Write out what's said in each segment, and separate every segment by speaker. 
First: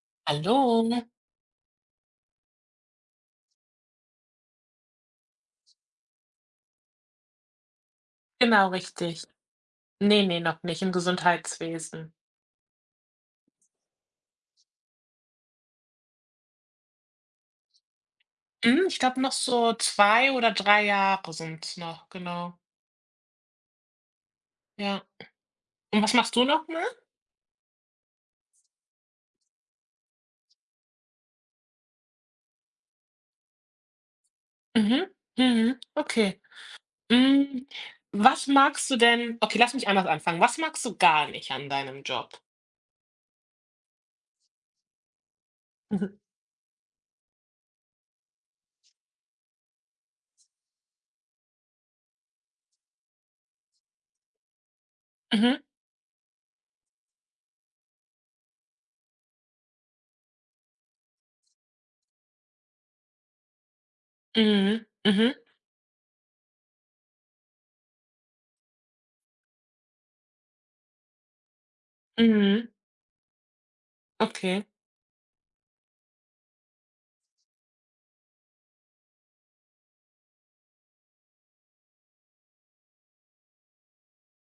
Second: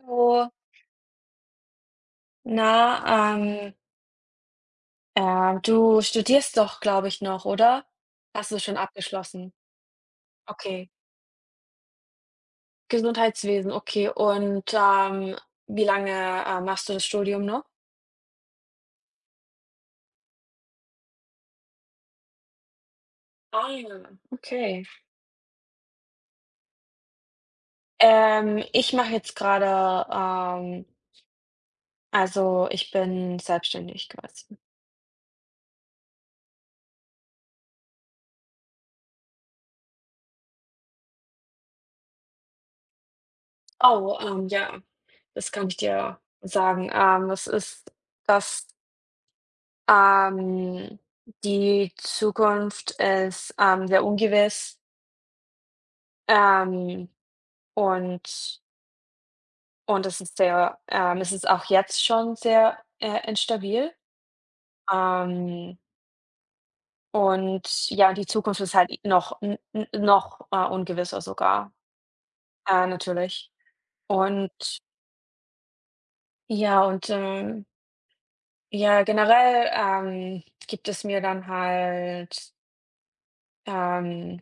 Speaker 1: Hallo.
Speaker 2: Hallo,
Speaker 1: Na, ähm, Du studierst doch, glaube ich, noch, oder? Hast du
Speaker 2: genau
Speaker 1: schon
Speaker 2: richtig.
Speaker 1: abgeschlossen?
Speaker 2: Ne, ne, noch nicht
Speaker 1: Okay.
Speaker 2: im Gesundheitswesen.
Speaker 1: Gesundheitswesen, okay. Wie lange, machst du das Studium noch?
Speaker 2: Ich glaube noch so 2 oder 3 Jahre sind's noch, genau.
Speaker 1: Ah, okay.
Speaker 2: Ja. Und was machst du noch mal?
Speaker 1: Ich mache jetzt gerade, also, ich bin selbstständig quasi.
Speaker 2: Mhm, mhm, okay. Hm, was magst du denn Okay, lass mich anders anfangen. Was magst du gar nicht an deinem Job?
Speaker 1: Oh, ja, das kann ich
Speaker 2: Mhm,
Speaker 1: dir sagen. Das ist das Ähm, die Zukunft ist, sehr ungewiss,
Speaker 2: mhm,
Speaker 1: ähm, und und es ist sehr, es ist auch jetzt schon sehr, instabil.
Speaker 2: mhm, mhm,
Speaker 1: Ähm, und ja, die Zukunft ist halt noch n n noch, ungewisser sogar,
Speaker 2: mhm,
Speaker 1: natürlich.
Speaker 2: okay.
Speaker 1: Und ja, und, ähm, ja, generell, gibt es mir dann halt, ähm,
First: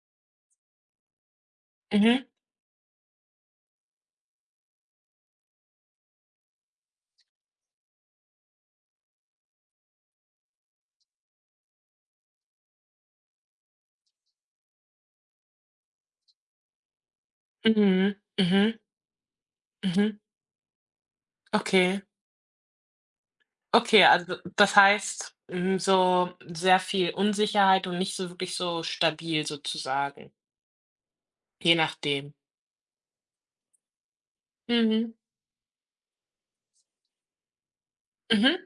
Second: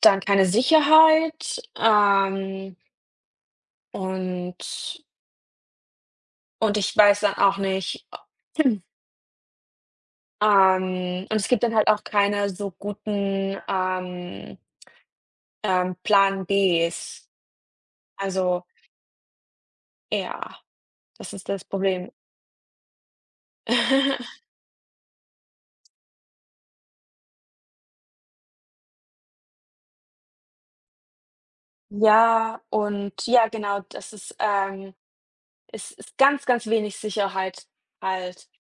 Speaker 1: dann keine Sicherheit,
Speaker 2: Mhm,
Speaker 1: ähm. Und ich weiß dann auch nicht, hm. Und es gibt dann halt auch keine so guten, Plan Bs.
Speaker 2: mhm,
Speaker 1: Also,
Speaker 2: mhm, mhm,
Speaker 1: ja, das ist das
Speaker 2: okay.
Speaker 1: Problem.
Speaker 2: Okay, also das heißt, so sehr viel Unsicherheit und nicht so wirklich so stabil sozusagen, je nachdem.
Speaker 1: Ja, und ja, genau,
Speaker 2: Mhm,
Speaker 1: es ist ganz, ganz wenig Sicherheit halt.
Speaker 2: mhm,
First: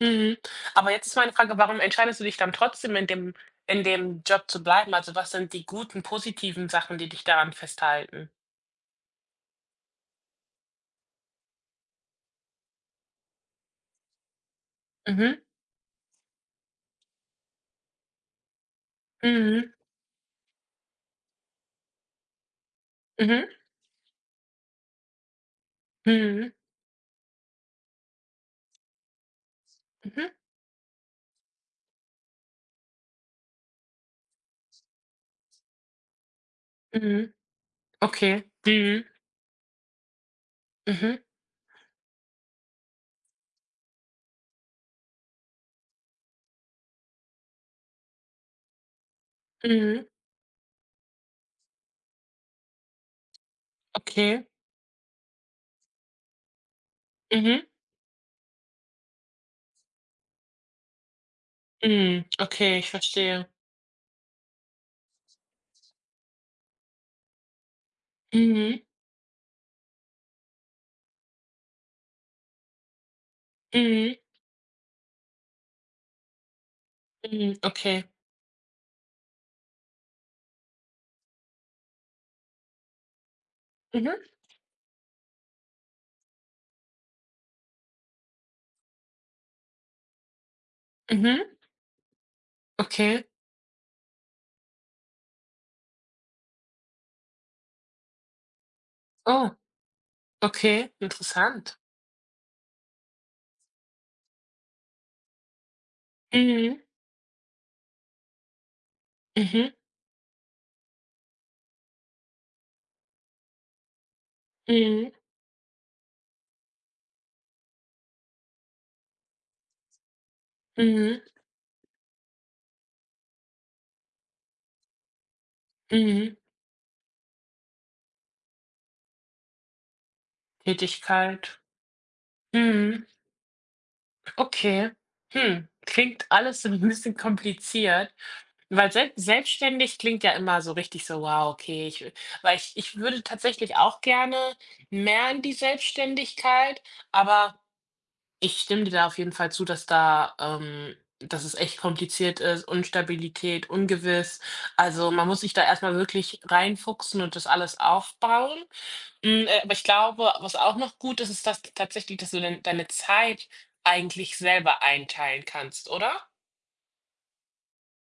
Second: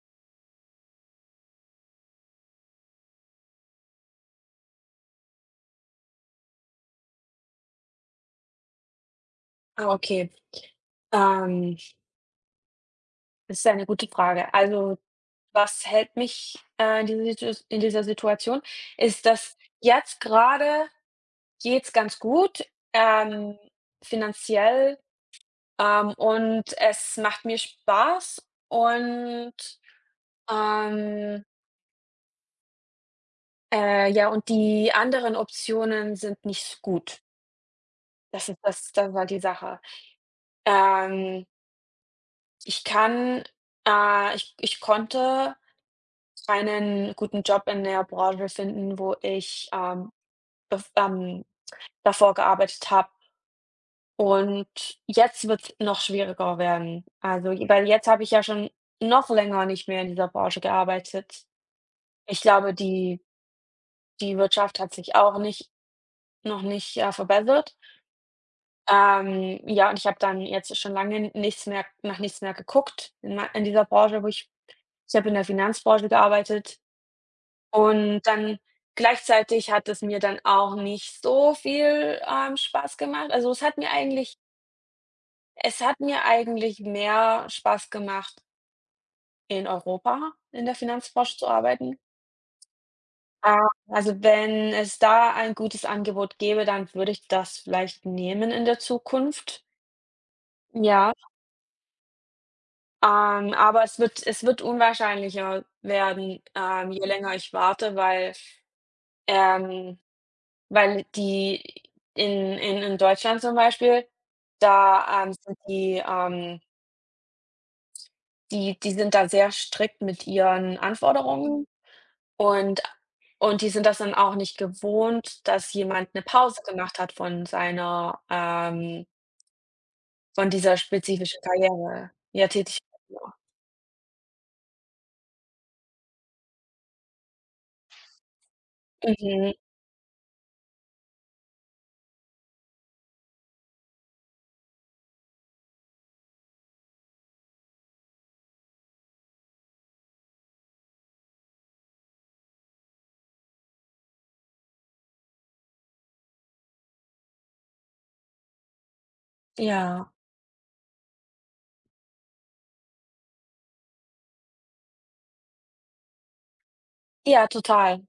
Speaker 2: mhm. Aber jetzt ist meine Frage, warum entscheidest du dich dann trotzdem in dem Job zu bleiben? Also, was sind die guten, positiven Sachen, die dich daran festhalten?
Speaker 1: Ah, okay, ähm, das ist eine gute Frage. Also,
Speaker 2: Mhm,
Speaker 1: was hält mich, in dieser Situs in dieser Situation, ist, dass
Speaker 2: mhm,
Speaker 1: jetzt gerade geht's ganz gut,
Speaker 2: mhm,
Speaker 1: ähm, finanziell,
Speaker 2: mhm,
Speaker 1: und es macht mir Spaß und,
Speaker 2: mhm,
Speaker 1: ähm, ja, und die anderen Optionen sind nicht so gut.
Speaker 2: mhm. Okay.
Speaker 1: Das ist das
Speaker 2: Mhm,
Speaker 1: das war die Sache.
Speaker 2: mhm,
Speaker 1: Ähm, Ich kann ich konnte einen guten Job in der Branche finden, wo ich,
Speaker 2: mhm.
Speaker 1: bef davor gearbeitet habe.
Speaker 2: Okay.
Speaker 1: Und jetzt wird es noch schwieriger werden. Also,
Speaker 2: Mhm,
Speaker 1: j weil jetzt habe ich ja schon noch länger nicht mehr in dieser Branche gearbeitet.
Speaker 2: mhm.
Speaker 1: Ich glaube,
Speaker 2: Okay, ich verstehe.
Speaker 1: die Wirtschaft hat sich auch nicht noch nicht, ja, verbessert.
Speaker 2: Mhm,
Speaker 1: Ja, und ich habe dann jetzt schon lange nichts mehr geguckt in mei in dieser
Speaker 2: mhm,
Speaker 1: Branche, wo ich habe in der Finanzbranche gearbeitet
Speaker 2: mhm. Okay.
Speaker 1: und dann gleichzeitig hat es mir dann auch nicht so viel, Spaß gemacht. Also,
Speaker 2: Mhm,
Speaker 1: es hat mir eigentlich mehr Spaß gemacht in Europa in der Finanzbranche
Speaker 2: mhm.
Speaker 1: zu arbeiten.
Speaker 2: Okay.
Speaker 1: Ah. Also, wenn es da ein gutes Angebot gäbe, dann würde ich das vielleicht nehmen in der
Speaker 2: Oh,
Speaker 1: Zukunft.
Speaker 2: okay,
Speaker 1: Ja,
Speaker 2: interessant.
Speaker 1: aber es wird unwahrscheinlicher werden,
Speaker 2: Mhm,
Speaker 1: je länger ich warte, weil
Speaker 2: mhm,
Speaker 1: ähm, weil die in Deutschland zum Beispiel,
Speaker 2: mhm,
Speaker 1: da, sind die sind da sehr strikt mit ihren
Speaker 2: mhm,
Speaker 1: Anforderungen und Und die sind das dann auch nicht gewohnt, dass jemand 'ne
Speaker 2: mhm.
Speaker 1: Pause gemacht hat von seiner, von dieser spezifischen
Speaker 2: Tätigkeit.
Speaker 1: Karriere, ja, Tätigkeit,
Speaker 2: Mhm,
Speaker 1: genau.
Speaker 2: okay. Klingt alles so 'n bisschen kompliziert, weil
Speaker 1: Mhm,
Speaker 2: selbstständig klingt ja immer so richtig so: „Wow, okay, ich w“, weil ich würde tatsächlich auch gerne mehr in die Selbstständigkeit, aber ich stimme dir da auf jeden Fall zu, dass da dass es echt kompliziert ist, Unstabilität, ungewiss. Also, man muss sich da erst mal wirklich reinfuchsen und das alles aufbauen. Aber ich
Speaker 1: ja.
Speaker 2: glaube, was auch noch gut ist, ist, dass tatsächlich, dass du deine Zeit eigentlich selber einteilen kannst, oder?
Speaker 1: Ja, total.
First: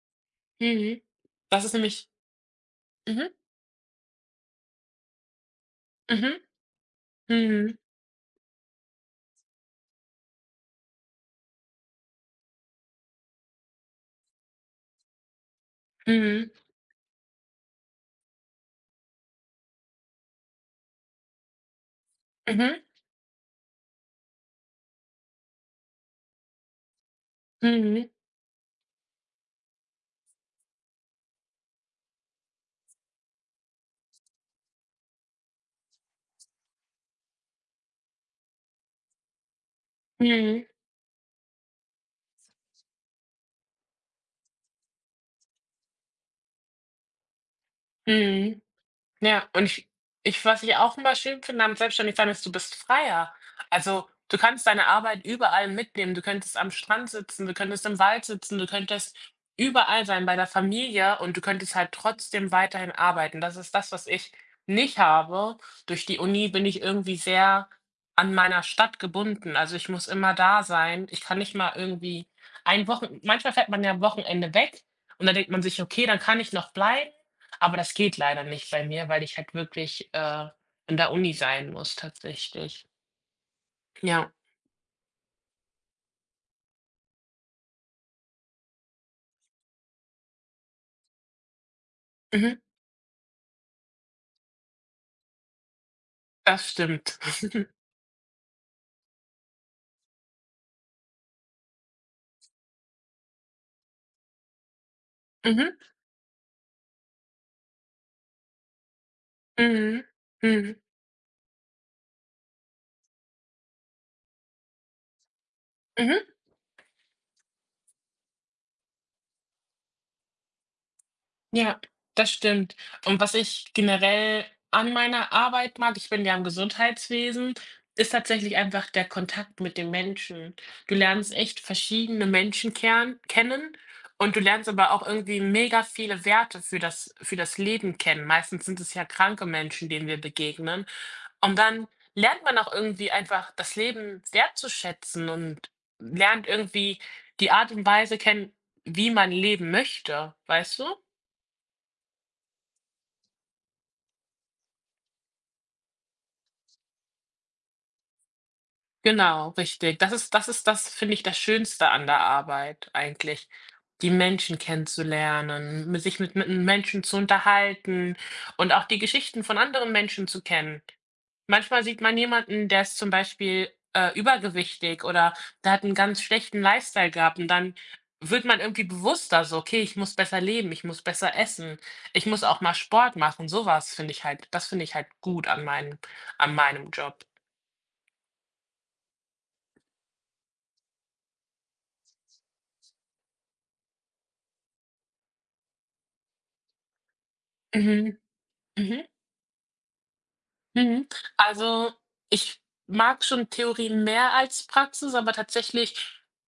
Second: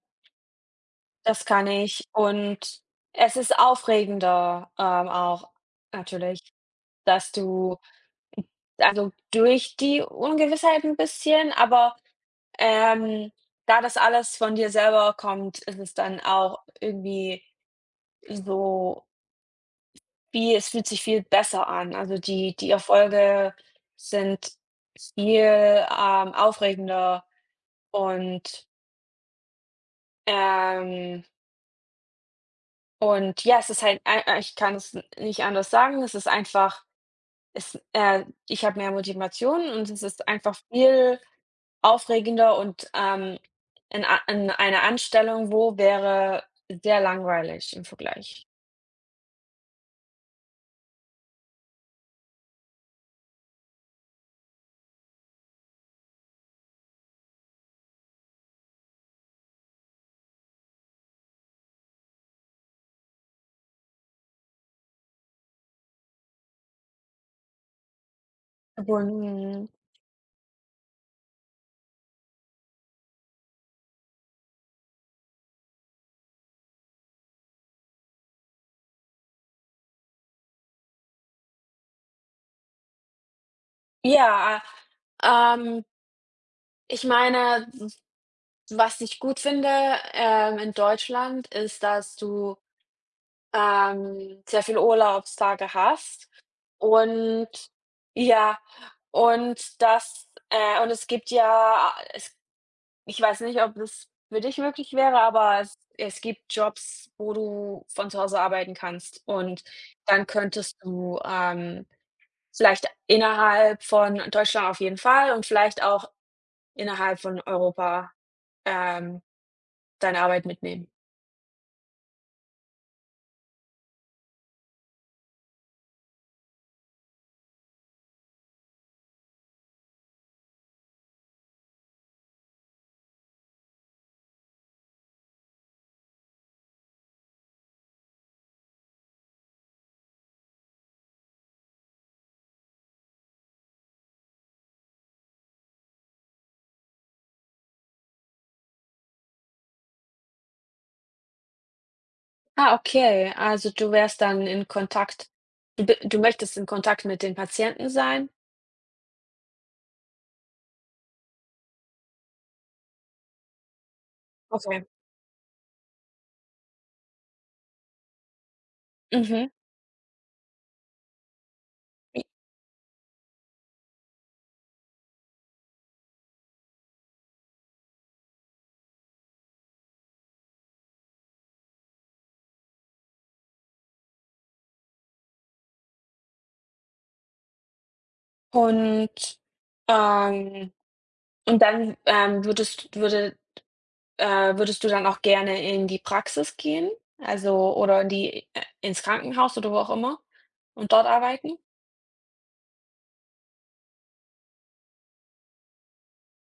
Speaker 2: Mhm.
Speaker 1: Das
Speaker 2: Das
Speaker 1: kann
Speaker 2: ist
Speaker 1: ich.
Speaker 2: nämlich
Speaker 1: Und
Speaker 2: mhm,
Speaker 1: es ist aufregender, auch
Speaker 2: mhm,
Speaker 1: natürlich, dass
Speaker 2: mhm,
Speaker 1: du, also, durch die Ungewissheit 'n bisschen, aber, ähm, da das alles von dir selber kommt, ist es dann
Speaker 2: mhm,
Speaker 1: auch irgendwie so. Wie Es fühlt sich viel besser an. Also, die
Speaker 2: mhm,
Speaker 1: Erfolge sind viel, aufregender
Speaker 2: mhm,
Speaker 1: und, ähm und ja, es ist halt, ei ei ich kann es n nicht anders sagen. Es ist einfach, es ich habe mehr Motivation und es ist einfach
Speaker 2: mhm,
Speaker 1: viel aufregender und, in a in einer Anstellung, wo wäre sehr langweilig im Vergleich.
Speaker 2: mhm. Ja, und ich ich was ich auch immer schön finde am Selbstständigsein ist, du bist freier. Also, du kannst deine Arbeit überall mitnehmen. Du könntest am Strand sitzen, du könntest im Wald sitzen, du könntest überall sein bei der Familie und du könntest halt trotzdem weiterhin arbeiten. Das ist das, was ich nicht habe. Durch die Uni bin ich irgendwie sehr an meiner Stadt
Speaker 1: Obwohl,
Speaker 2: gebunden.
Speaker 1: mhm,
Speaker 2: Also, ich muss immer da sein. Ich kann nicht mal irgendwie ein Wochen manchmal fährt man ja am Wochenende weg und dann denkt man sich: „Okay, dann kann ich noch bleiben.“ Aber das geht leider nicht bei mir, weil ich halt wirklich, in der Uni sein muss tatsächlich. Ja,
Speaker 1: ja, ähm, ich meine, was ich gut finde, in Deutschland ist, dass
Speaker 2: mhm,
Speaker 1: du, sehr viele Urlaubstage hast
Speaker 2: das stimmt.
Speaker 1: und ja, und das und es gibt ja es ich weiß nicht, ob das für dich möglich wäre, aber
Speaker 2: Mhm,
Speaker 1: es gibt Jobs, wo du von zu Hause arbeiten kannst und
Speaker 2: mhm,
Speaker 1: dann
Speaker 2: mhm,
Speaker 1: könntest du, vielleicht innerhalb von Deutschland auf jeden Fall und vielleicht auch
Speaker 2: mhm.
Speaker 1: innerhalb von Europa, ähm, deine Arbeit mitnehmen.
Speaker 2: Ja, das stimmt. Und was ich generell an meiner Arbeit mag, ich bin ja im Gesundheitswesen, ist tatsächlich einfach der Kontakt mit den Menschen. Du lernst echt verschiedene Menschen kern kennen und du lernst aber auch irgendwie mega viele Werte für das Leben kennen. Meistens sind es ja kranke Menschen, denen wir begegnen. Und dann lernt man auch irgendwie einfach das Leben wertzuschätzen und lernt irgendwie die Art und Weise kennen, wie man leben möchte, weißt du?
Speaker 1: Ah, okay. Also, du wärst dann in Kontakt, du möchtest in Kontakt mit den Patienten sein?
Speaker 2: Genau, richtig. Das finde ich, das Schönste an der Arbeit eigentlich, die Menschen
Speaker 1: Okay.
Speaker 2: kennenzulernen, mit sich mit Menschen zu unterhalten und auch die Geschichten
Speaker 1: Mhm.
Speaker 2: von anderen Menschen zu kennen. Manchmal sieht man jemanden, der ist zum Beispiel, übergewichtig oder der hat einen ganz schlechten Lifestyle gehabt und dann wird man irgendwie bewusster so: „Okay, ich muss besser leben, ich muss besser essen, ich muss auch mal Sport machen.“ Sowas finde ich halt, das finde ich halt gut an meinem Job.
Speaker 1: Und, ähm und dann, würde würdest du dann auch gerne in die Praxis gehen? Also, oder in
Speaker 2: Mhm.
Speaker 1: die ins
Speaker 2: Mhm.
Speaker 1: Krankenhaus oder wo auch immer und dort
Speaker 2: Mhm.
Speaker 1: arbeiten?
Speaker 2: Also, ich mag schon Theorie mehr als Praxis, aber tatsächlich,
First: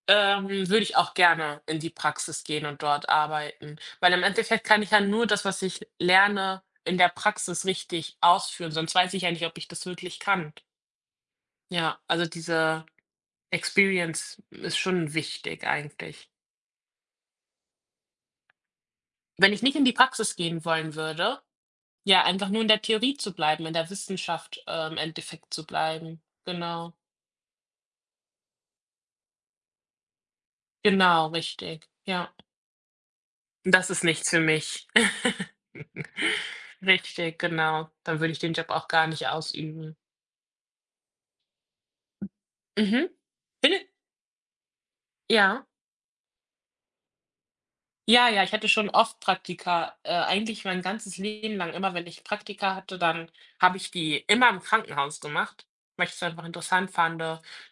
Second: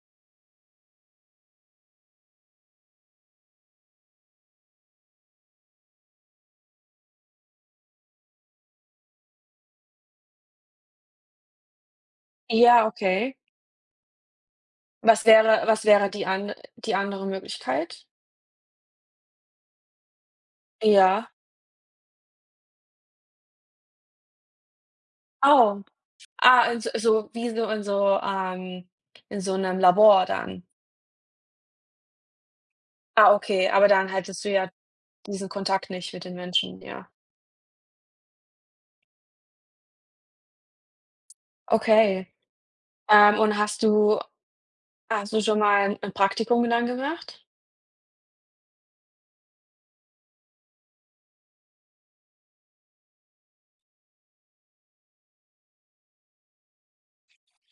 Speaker 2: würde ich auch gerne in die Praxis gehen und dort arbeiten, weil im Endeffekt kann ich ja nur das, was ich lerne, in der Praxis richtig ausführen, sonst weiß ich ja nicht, ob ich das wirklich kann. Ja, also diese
Speaker 1: Ja, okay.
Speaker 2: Experience ist schon wichtig
Speaker 1: Was wäre
Speaker 2: eigentlich.
Speaker 1: die andere Möglichkeit?
Speaker 2: Wenn ich nicht in die Praxis gehen wollen
Speaker 1: Ja.
Speaker 2: würde, ja, einfach nur in der Theorie zu bleiben, in der Wissenschaft, im Endeffekt zu
Speaker 1: Oh.
Speaker 2: bleiben.
Speaker 1: Ah, in
Speaker 2: Genau.
Speaker 1: so, in so 'nem Labor dann?
Speaker 2: Genau, richtig. Ja,
Speaker 1: Ah, okay, aber
Speaker 2: das ist
Speaker 1: dann
Speaker 2: nichts für
Speaker 1: hattest du ja
Speaker 2: mich.
Speaker 1: diesen Kontakt nicht mit den Menschen, ja.
Speaker 2: Richtig, genau. Dann würde ich den Job auch gar nicht ausüben.
Speaker 1: Okay.
Speaker 2: Mhm.
Speaker 1: Und
Speaker 2: Finde
Speaker 1: hast du schon
Speaker 2: ja.
Speaker 1: mal 'n Praktikum dann gemacht?
Speaker 2: Ja, ja, ich hatte schon oft Praktika, eigentlich mein ganzes Leben lang. Immer wenn ich Praktika hatte, dann habe ich die immer im Krankenhaus gemacht, weil ich es einfach interessant fand,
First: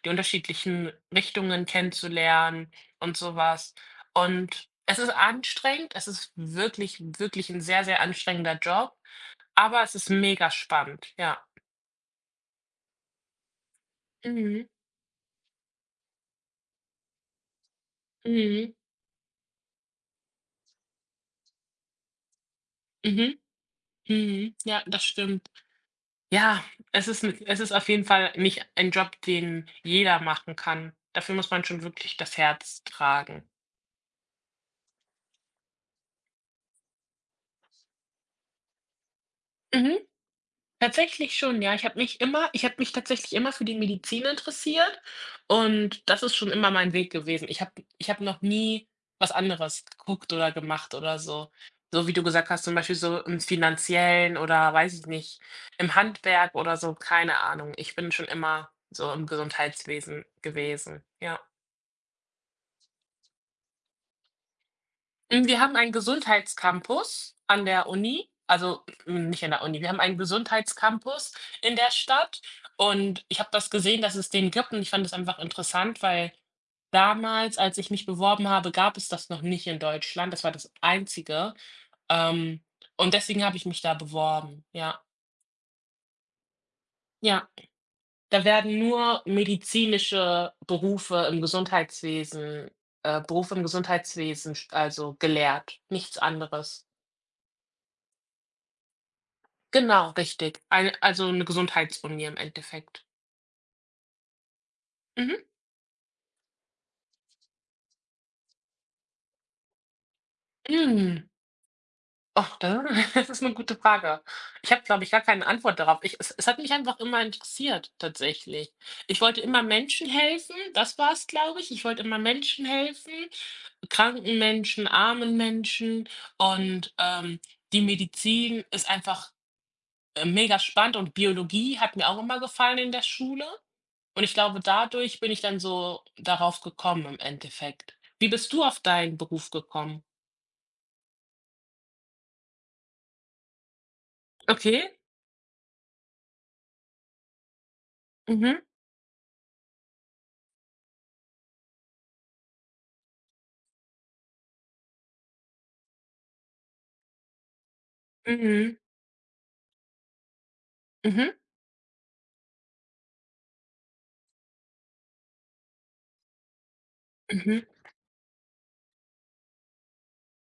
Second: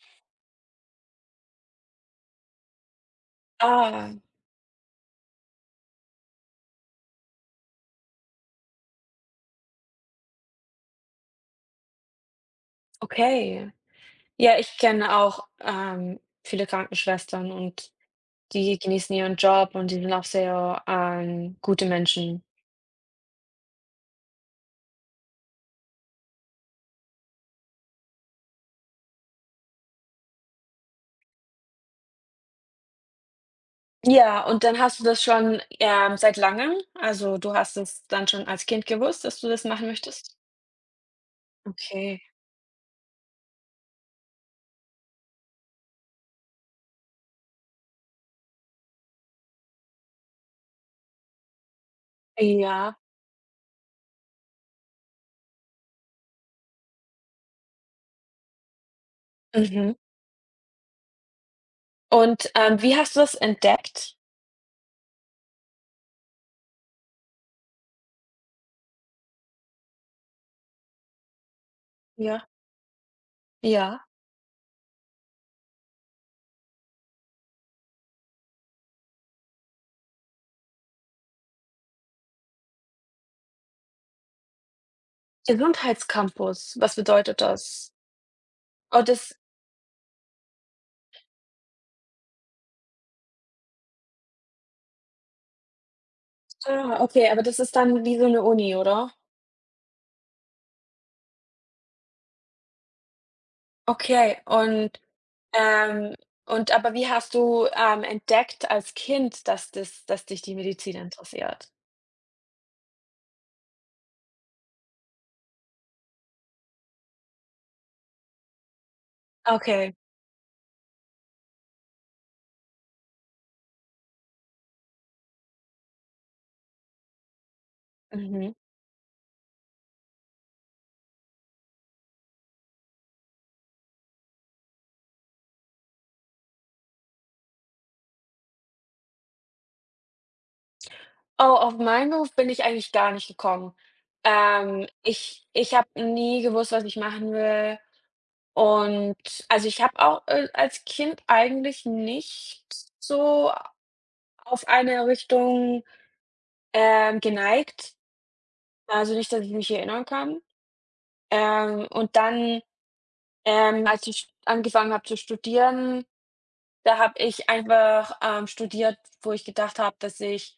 Speaker 2: die unterschiedlichen Richtungen kennenzulernen und sowas.
Speaker 1: Ah,
Speaker 2: Und es ist anstrengend. Es ist wirklich, wirklich ein sehr, sehr anstrengender Job. Aber es ist mega spannend, ja.
Speaker 1: okay. Ja,
Speaker 2: Mhm,
Speaker 1: ich kenne auch, viele Krankenschwestern und
Speaker 2: mhm,
Speaker 1: die genießen ihren Job und die sind auch sehr, gute Menschen.
Speaker 2: mhm, mhm. Ja, das stimmt. Ja, es ist auf jeden Fall nicht ein Job, den jeder machen kann. Dafür muss man schon wirklich das Herz tragen.
Speaker 1: Ja, und dann hast du das schon, seit langem? Also, du hast es dann schon als Kind gewusst, dass du das machen
Speaker 2: Mhm.
Speaker 1: möchtest?
Speaker 2: Tatsächlich schon, ja.
Speaker 1: Okay,
Speaker 2: Ich habe mich tatsächlich immer für die Medizin interessiert und das ist schon immer mein Weg gewesen. Ich habe noch nie was anderes geguckt oder gemacht oder so. So wie du gesagt hast, zum Beispiel
Speaker 1: ja,
Speaker 2: so im Finanziellen oder weiß ich nicht, im Handwerk oder so, keine Ahnung. Ich bin schon immer so im
Speaker 1: mhm.
Speaker 2: Gesundheitswesen gewesen, ja.
Speaker 1: Und, wie hast du das entdeckt?
Speaker 2: Wir haben einen Gesundheitscampus an der Uni, also, nicht an der Uni, wir haben einen Gesundheitscampus in der Stadt
Speaker 1: Ja,
Speaker 2: und ich habe das gesehen,
Speaker 1: ja.
Speaker 2: dass es den gibt und ich fand das einfach interessant, weil damals, als ich mich beworben habe, gab es das noch nicht in Deutschland. Das war das Einzige, ähm, und deswegen habe ich mich da beworben. Ja,
Speaker 1: Gesundheitscampus, was bedeutet
Speaker 2: ja.
Speaker 1: das?
Speaker 2: Da werden
Speaker 1: Oh,
Speaker 2: nur
Speaker 1: das
Speaker 2: medizinische Berufe im Gesundheitswesen st also gelehrt, nichts anderes.
Speaker 1: ah, okay, aber das ist dann wie so eine Uni, oder?
Speaker 2: Genau, richtig. Eine Gesundheitsuni im Endeffekt.
Speaker 1: Okay,
Speaker 2: Mhm.
Speaker 1: ähm und aber wie hast du, entdeckt als Kind, dass dich die Medizin
Speaker 2: Hm.
Speaker 1: interessiert?
Speaker 2: Oh, da das ist eine gute Frage. Ich habe, glaube ich, gar keine Antwort darauf. Ich es es hat mich einfach immer interessiert tatsächlich. Ich wollte immer
Speaker 1: Okay,
Speaker 2: Menschen helfen, das war es, glaube ich. Ich wollte immer Menschen helfen, kranken Menschen, armen Menschen und, die
Speaker 1: mhm.
Speaker 2: Medizin ist einfach, mega spannend und Biologie hat mir auch immer gefallen in der Schule. Und ich glaube, dadurch bin ich dann so darauf gekommen im Endeffekt. Wie bist du auf deinen Beruf gekommen?
Speaker 1: Oh, auf meinen Beruf bin ich eigentlich gar nicht gekommen.
Speaker 2: Okay.
Speaker 1: Ich habe nie gewusst, was ich machen will.
Speaker 2: Mhm.
Speaker 1: Und also, ich habe auch, als Kind eigentlich nicht so auf eine Richtung, geneigt,
Speaker 2: Mhm.
Speaker 1: also, nicht, dass ich mich erinnern kann.
Speaker 2: Mhm.
Speaker 1: Ähm, und dann, Als ich angefangen habe zu studieren, da habe ich
Speaker 2: Mhm.
Speaker 1: einfach, studiert, wo ich gedacht habe, dass ich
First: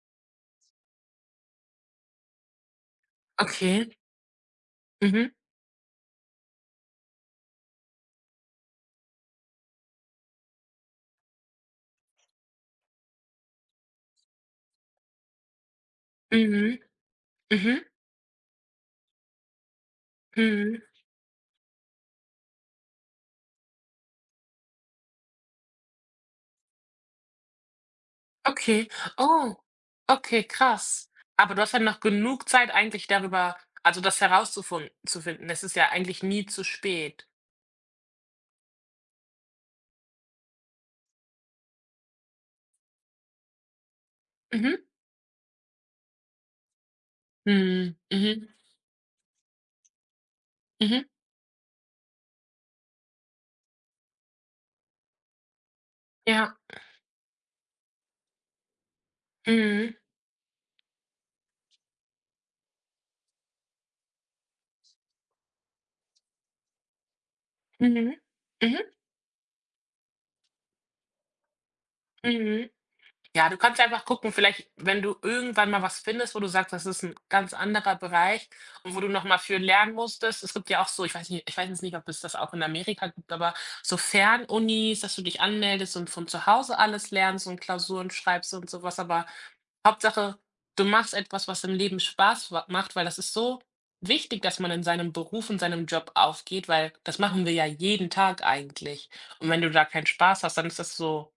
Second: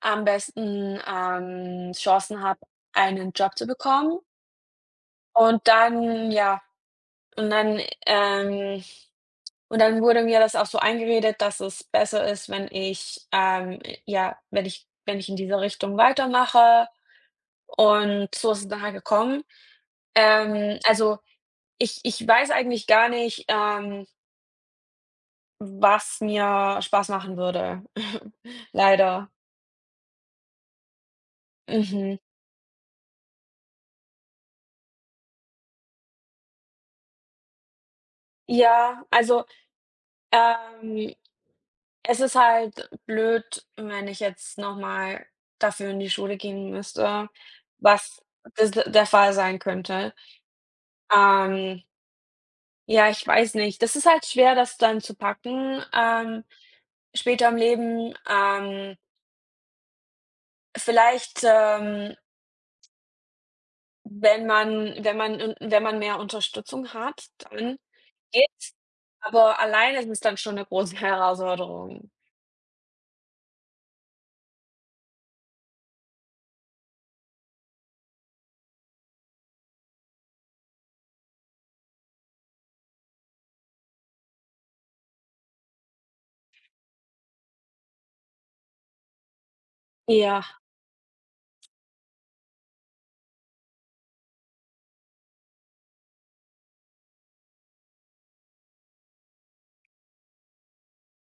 Speaker 1: am besten, Chancen habe, einen Job zu
Speaker 2: Okay.
Speaker 1: bekommen.
Speaker 2: Mhm.
Speaker 1: Und dann ja, und dann, ähm Und dann wurde mir das auch so eingeredet, dass es besser ist, wenn ich, wenn ich in dieser Richtung
Speaker 2: Mhm.
Speaker 1: weitermache
Speaker 2: Mhm.
Speaker 1: und so ist es dann halt gekommen. Ähm,
Speaker 2: Mhm.
Speaker 1: also, ich weiß eigentlich gar nicht, was mir Spaß machen würde,
Speaker 2: Okay.
Speaker 1: leider.
Speaker 2: Oh. Okay, krass. Aber du hast ja noch
Speaker 1: Mhm.
Speaker 2: genug Zeit eigentlich darüber, also das herauszufinden, zu finden. Es ist ja eigentlich nie zu spät.
Speaker 1: Ja, also, ähm, es ist halt blöd, wenn ich jetzt noch
Speaker 2: Mhm.
Speaker 1: mal dafür in die Schule gehen müsste,
Speaker 2: Mhm.
Speaker 1: was
Speaker 2: Mhm.
Speaker 1: das der Fall sein könnte.
Speaker 2: Mhm.
Speaker 1: Ähm. Ja, ich weiß nicht. Das ist halt schwer, das dann zu packen,
Speaker 2: Ja.
Speaker 1: später im Leben.
Speaker 2: Mhm.
Speaker 1: Vielleicht, ähm, Wenn man wenn man n wenn man mehr Unterstützung hat, dann
Speaker 2: Mhm.
Speaker 1: geht's,
Speaker 2: Mhm.
Speaker 1: aber alleine ist es dann schon eine große Herausforderung.
Speaker 2: Mhm. Mhm. Ja, du kannst einfach gucken, vielleicht, wenn du irgendwann mal was findest, wo du sagst, das ist ein ganz anderer Bereich und wo du nochmal mal für lernen musstest. Es gibt ja auch so, ich weiß jetzt nicht, ob es das auch in Amerika gibt, aber so Fernunis, dass du dich anmeldest und von zu Hause alles lernst und Klausuren schreibst und sowas. Aber Hauptsache,
Speaker 1: Ja,
Speaker 2: du machst etwas, was im Leben Spaß wa macht, weil das ist so wichtig, dass man in seinem Beruf und seinem Job aufgeht, weil das machen wir ja jeden Tag eigentlich. Und wenn du da keinen Spaß hast, dann ist das so.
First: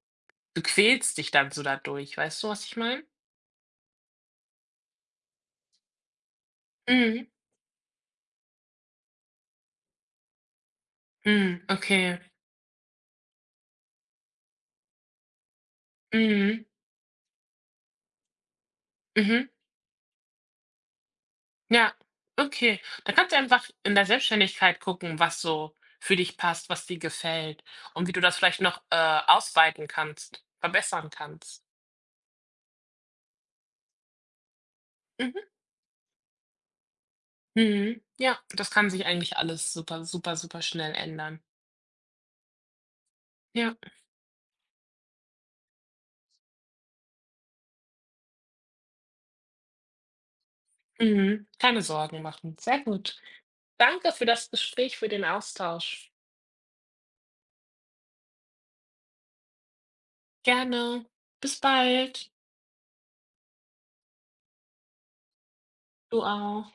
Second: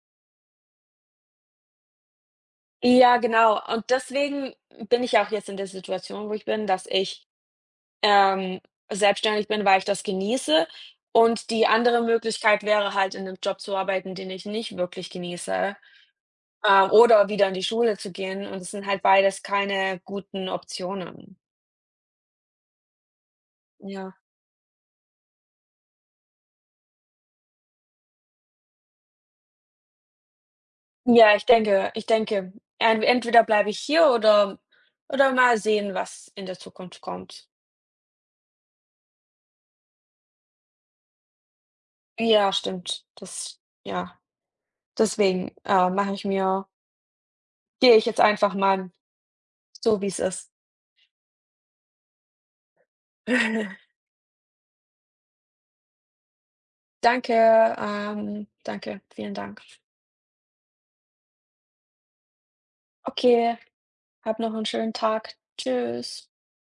Speaker 2: Du quälst dich dann so dadurch, weißt du, was ich meine?
Speaker 1: ja, genau. Und deswegen bin ich auch jetzt in der Situation, wo ich bin, dass
Speaker 2: Mhm.
Speaker 1: ich, ähm, selbstständig bin, weil ich das genieße und
Speaker 2: Mhm,
Speaker 1: die andere
Speaker 2: okay.
Speaker 1: Möglichkeit wäre halt, in einem Job zu arbeiten, den ich nicht wirklich genieße.
Speaker 2: Mhm,
Speaker 1: Oder wieder in die Schule zu gehen und es sind halt beides
Speaker 2: mhm.
Speaker 1: keine guten Optionen.
Speaker 2: Ja, okay. Da kannst du einfach in der
Speaker 1: Ja.
Speaker 2: Selbstständigkeit gucken, was so für dich passt, was dir gefällt und wie du das vielleicht noch, ausweiten kannst, verbessern kannst.
Speaker 1: Ich denke, en entweder bleibe ich hier oder
Speaker 2: Mhm.
Speaker 1: mal sehen, was in der Zukunft kommt.
Speaker 2: Mhm, ja, das kann sich eigentlich alles super, super, super schnell ändern.
Speaker 1: Ja, stimmt.
Speaker 2: Ja,
Speaker 1: Deswegen, mache ich mir gehe ich jetzt einfach mal so, wie es ist.
Speaker 2: mhm, keine Sorgen machen. Sehr gut. Danke für das Gespräch, für den Austausch.
Speaker 1: Danke, vielen Dank.
Speaker 2: Gerne. Bis bald.
Speaker 1: Okay, hab noch einen schönen Tag.
Speaker 2: Du
Speaker 1: Tschüss.
Speaker 2: auch.